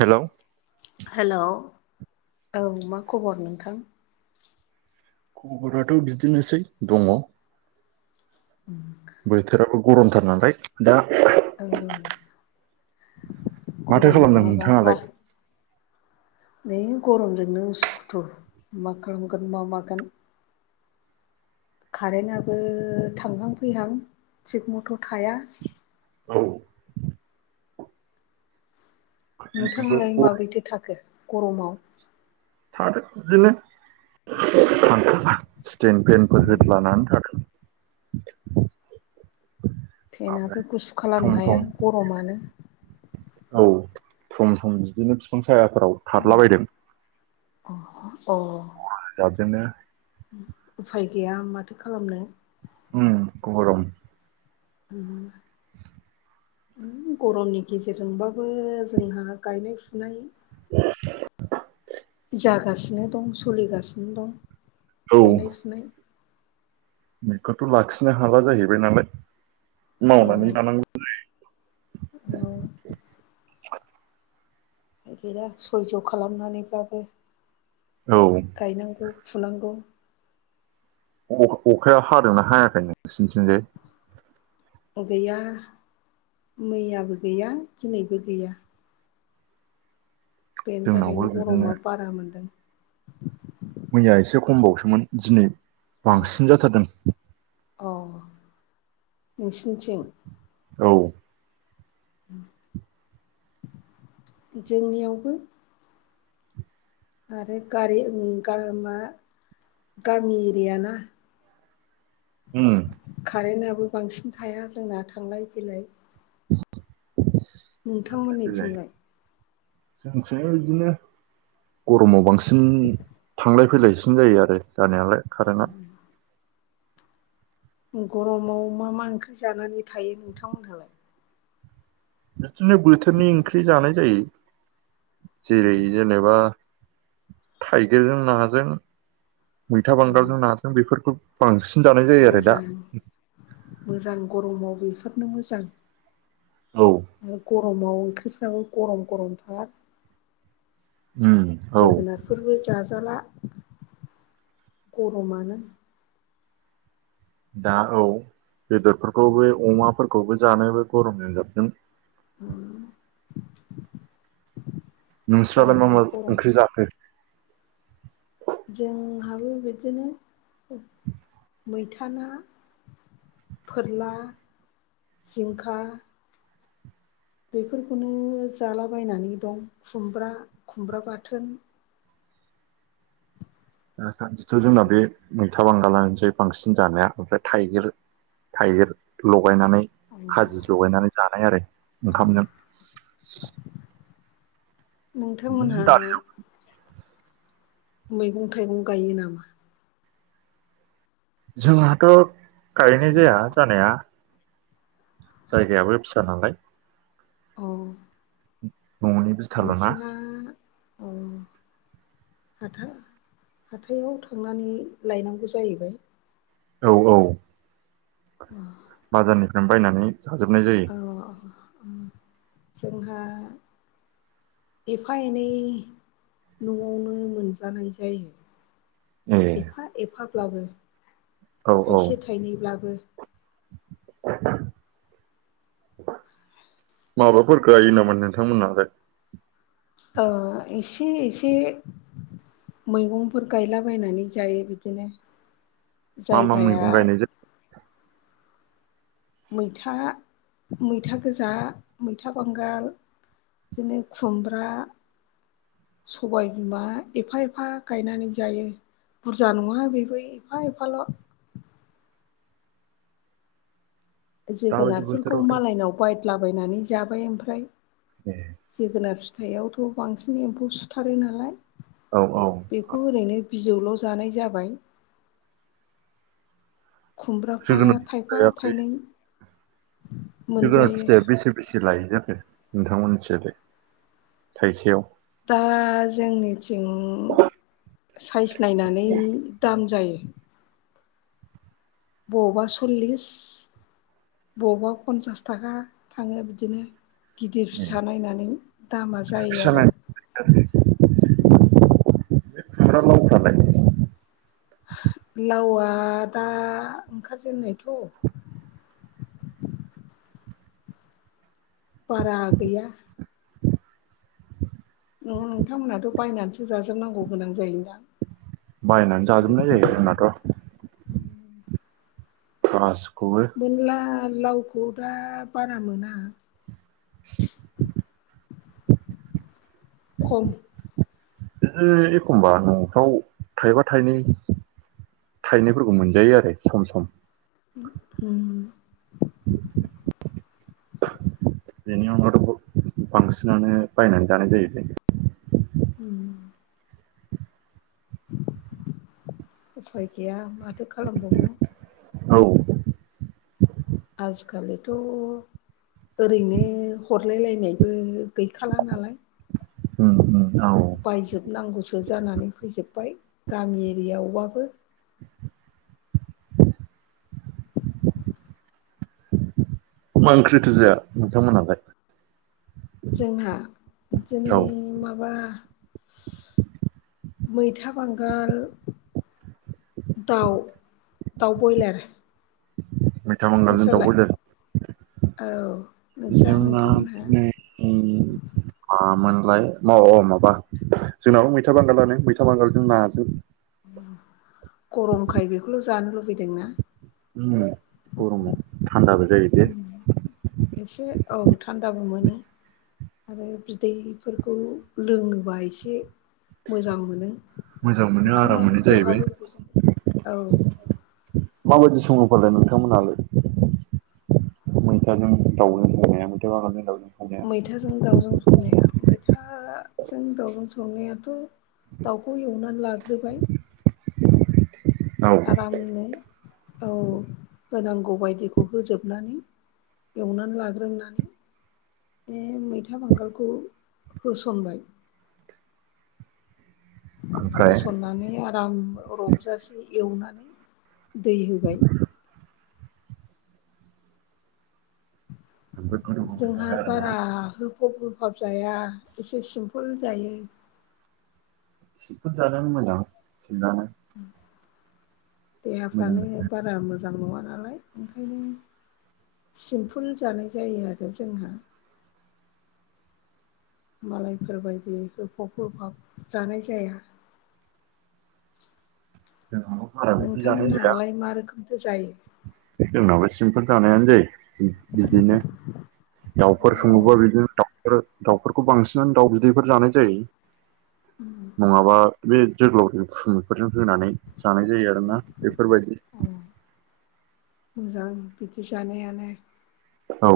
Hello hello औ मा खबर नोंथां? खबराथ' बिदिनोसै दङ। बोथोराबो गरमथार नालाय दा। औ। माथो गरम खालामदों नङाबा मा नोंथाङालाय? नै गरमजोंनो उसुखुथु मा खालामगोन मा मागोन। कारेन्टआबो थांहां फैहां थिग मथ' थाया। औ। गरम नोंथांलाय माबोरैथो थाखो गरमाव? थादों बिदिनोलै। [unintelligible] स्टेन पेनफोर होदलानानै थादों। [inaudible] फेनाबो गुसु ओमफ्राय खालामनो सम हाया सम गरमानो। औ सम सम बिदिनो बिफां सायाफोराव थारलाबायदों। अ अ अ। बिदिनो। उफाय गैया माथो खालामनो। उम गरम। [inaudible] गरमनि गेजेरजोंबाबो जोंहा गायनाय-फुनाय जागासिनो दं सोलिगासिनो दं औ गायनाय फुनाय बेखौथ' लाखिनो हाला जाहैबाय नालाय औ मावनानै लानांगौ जायो। औ [inaudible] बोथोरा सयज' खालामनानैब्लाबो गायनांगौ फुनांगौ अखाया हादोंना हायाखै नोंसिनिथिंजाय गैया मैयाबो गैया दिनैबो गैया बेनि जोंनावबो थाखायनो बिदिनो गरमा बारा मोनदों। मैया एसे खमबावसोमोन दिनै अ बांसिन जाथारदों। नोसिनिथिं औ [inaudible] जोंनियावबो आरो गारि गा मा गामि एरियाना उम कारेन्टआबो बांसिन थाया जोंना थांलाय फैलाय [inaudible] नोंथांमोननिथिंलाय जोंसो इदिनो गरमाव बांसिन थांलाय फैलायसिन जायो आरो जानायालाय कारेन्टआ गरमाव मा मा ओंख्रि जानानै थायो नोंथांमोनहालाय बिदिनो बोथोरनि ओंख्रि जानाय जायो जेरै जेनेबा थाइगिरजों नाजों, मैथा बांगालजों नाजों बेफोरखौ बांसिन जानाय जायो आरो दा मोजां मोजां गरमाव बेफोरनो मोजां औ आरो गरमाव ओंख्रिफ्राबो गरम गरमथार। उम औ जोगोनारफोरबो जाजाला गरमानो दा औ बेदरफोरखौबो अमाफोरखौबो जानोबो गरमजों जाबजों उम नोंस्रालाय मा मा ओंख्रि जाखो? जोंहाबो बिदिनो मैथा ना। फोरला जिंखा बेफोरखौनो जालाबायनानै दं खुमब्रा खुमब्रा बाथोन दासान्दिथ' जोंना बे मैथा बांगालानोसै बांसिन जानाया ओमफ्राय थाइगिर थाइगिर लं लगायनानै खाजि लगायनानै जानाय आरो ओंखामजों। बिदिनो नोंथांमोनहा दा मैगं थाइगं गायो नामा? जोंहाथ' खारैनाय जाया जानाया जायगायाबो फिसा नालाय। औ [inaudible] बिथाल'ना बांसिना अ हाथा हाथायाव थांनानै लायनांगौ जाहैबाय औ औ अ बाजारनिफ्राय बायनानै जाजोबनाय जायो औ औ जोंहा एफा एनै न'आवनो मोनजानाय जायो ए एफा एफाब्लाबो औ औ थाइसे थाइनैब्लाबो [inaudible] माबाफोर गायो नामा नोंथांमोनहालाय ओ इसे इसे मैगंफोर गायलाबायायनानै जायो बिदिनो मा मा जायगाया मैगं गायनाय जायो मैथा मैथा गोजा मैथा बांगाल बिदिनो खुमब्रा सबाय बिमा एफा एफा गायनानै जायो बुरजा नङा बेबो एफा एफाल' दाबायदि जोगोनारफोरखौ बोथोरावथ' मालायनाव बायदलाबायनानै जाबाय ओमफ्राय ए जोगोनार फिथाइआवथ' बांसिन एम्फौ सुथारो नालाय औ औ बेखौ ओरैनो बिजौल' जानाय जाबाय खुमब्राफा जोगोनार थाइफा फिथाइया बे थाइनै जोगोनार मोनजायो फिथाइया बेसे बेसे लायो जाखो नोंथांमोननिथिंजायलाय थाइसेयाव दा जोंनिथिं साइज नायनानै दाम जायो बबावबा सल्लिस बबावबा पन्सास थाखा थाङो बिदिनो गिदिर ए फिसा नायनानै दामा जायो फिसा आरो नायनानै उम खुम्ब्रा लाव फोरालाय लावआ दा ओंखारजेनायथ' बारा गैया [inaudible] नोङो नोंथांमोनाथ' बायनानैसो जाजोबनांगौ गोनां जायोनोदां बायनानै जाजोबनाय जायो जोंनाथ' गासिखौ मोनला लावखौ दा बारा मोना [inaudible] खम ओ एखमबा न'फ्राव थाइबा थाइनै थायनायफोरखौ मोनजायो आरो सम सम हम उम [inaudible] बेनि अनगावथ' बुहुत बांसिनानो बायनानै जानाय जाहैबाय उम उफाय गैया माथो खालाम बावनो औ आजिखालिथ' ओरैनो हर हरलाय लायनायबो गैखाला नालाय उ उ बायजोबनांगौसो जानानै फैजोब्बाय गामि एरियायावबाबो [inaudible] मा ओंख्रिथो जाया नोंथां मोनहालाय जोंहा बिदिनो औ माबा मैथा बांगाल दाउ दाउ बयलार मैथा मांगालजों नोंस्रालाय दाउब्रयलारजों औ नोंस्रा जोंना नोंथांमोनहा दिनै उम आ मोनबाय मव अ माबा जोंनाव मैथा बांगालानो मैथा बांगालजों नाजों गरमखाय बेखौल' जानो लुबैदों ना [unintelligible] गरम आव थान्दा बो एसे औ थान्दाबो मोनो आरो बिदैफोरखौ लोङोबा एसे मोजां मोनो मोजां मोनो आराम ओंखामाबो मोनो जाहैबाय खहाबो बेजों औ माबायदि सङो फालाय नोंथांमोनहालाय मैथाजों गाउजों संनाया मैथा बांगालजों दाउजों संनाया मैथाजों दाउजों संनाया मैथाजों दाउजों संनायाथ' दाउखौ एवनानै लाग्रोबाय औ आरामनो औ होनांगौ बायदिखौ होजोबनानै एवनानै लाग्रोननानै बे मैथा बांगालखौ होसनबाय ओमफ्राय होसननानै आराम रबजासे एवनानै दै होबाय। जोबोद गोदौ होबाय जोंहा थाबाय आरोना बारा होफब होफाब जाया एसे सिमपुल जायो। सिफोर दानो मोजां सिनानै मोजां देहाफ्रानो जायो बारा मोजां नङाना नालाय ओंखायनो सिम्पोल जानाय जायो आरो जोंहा मालायफोरबायायदि होफाब होफाब जानाय जाया। जोंहाबो बारा बिदि जानाय जाया नोंथांमोनहालाय मा रोखोमथो जायो? सिंफोर जानायानो जै बिदिनो अ दाउफोर सङोबा बिदिनो। दाउफोरखौ बांसिन। बे जोगोलावजों [unintelligible] होनानै जानाय जायो आरोना बेफोरबायदि मोजां बिदि जानायानो औ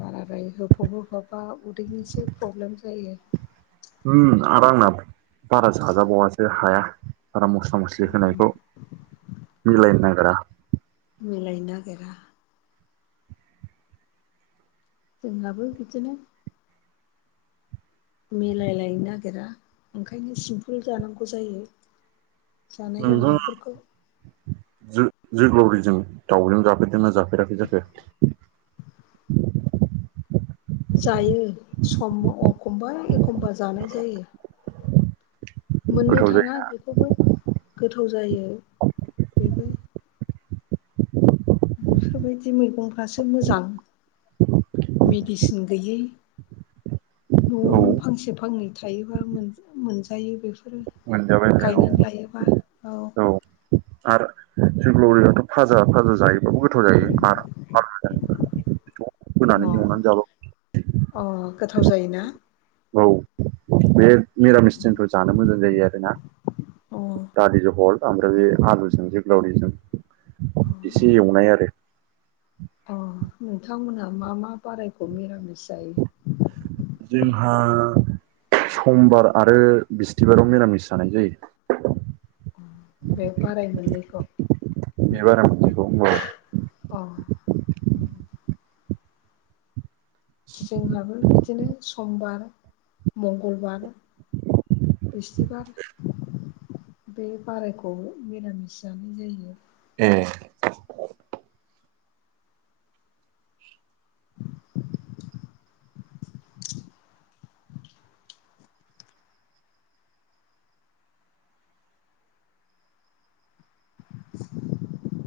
बारादाय होफब होफाबबा उदैनिसो प्रब्लेम जायो। हो आर आंना बारा साजाबावासो हाया आरो मस्ला मस्लि होनायखौ मिलायनो नागिरा मिलाय नागिरा जोंहाबो बिदिनो मिलायलायनो नागिरा ओंखायनो सिमपोल जानांगौ जायो। जानाय नोंथाङा लोंनायफोरखौ जो जोग्लावरिजों दाउजों जाफेरदोंना जाफेराखै जाखो [inaudible] जायो सम अखमबा एखमबा जानाय जायो मोननो गोथाव जायो थाङा बेखौबो गोथाव जायो बेबो। बेफोरबायदि मैगंफ्रासो मोजां मेडिसिन गैयै औ न'आवनो फांसे फांनै थायोबा मोनजायो बेफोर मोनजाबाय नै औ औ आरो जोंग्लावरियाथ फाजा फाजा जायोबाबो गोथाव जायो मार मार अ फोनानै एवनानै जाबाव अ गोथाव जायोना औ बे निरामिस जोंफोर जानो मोजां जायो आरो ना अ दालि जहल ओमफ्राय बे आलुजों जोग्लावरिजों अ एसे एवनाय आरो अ नोंथांमोनहा मा मा बारायखौ मिरामिस जायो जोंहा समबार आरो बिस्तबाराव मिरामिस जानाय जायो बे बाराय मोननैखौ बे बाराय मोनसेखौ होनबाबो उम जोंहाबो बिदिनो समबार मंगलबार। बिस्थिबार बे बारायखौ मिरामिस जानाय जायो। ए [inaudible] [inaudible]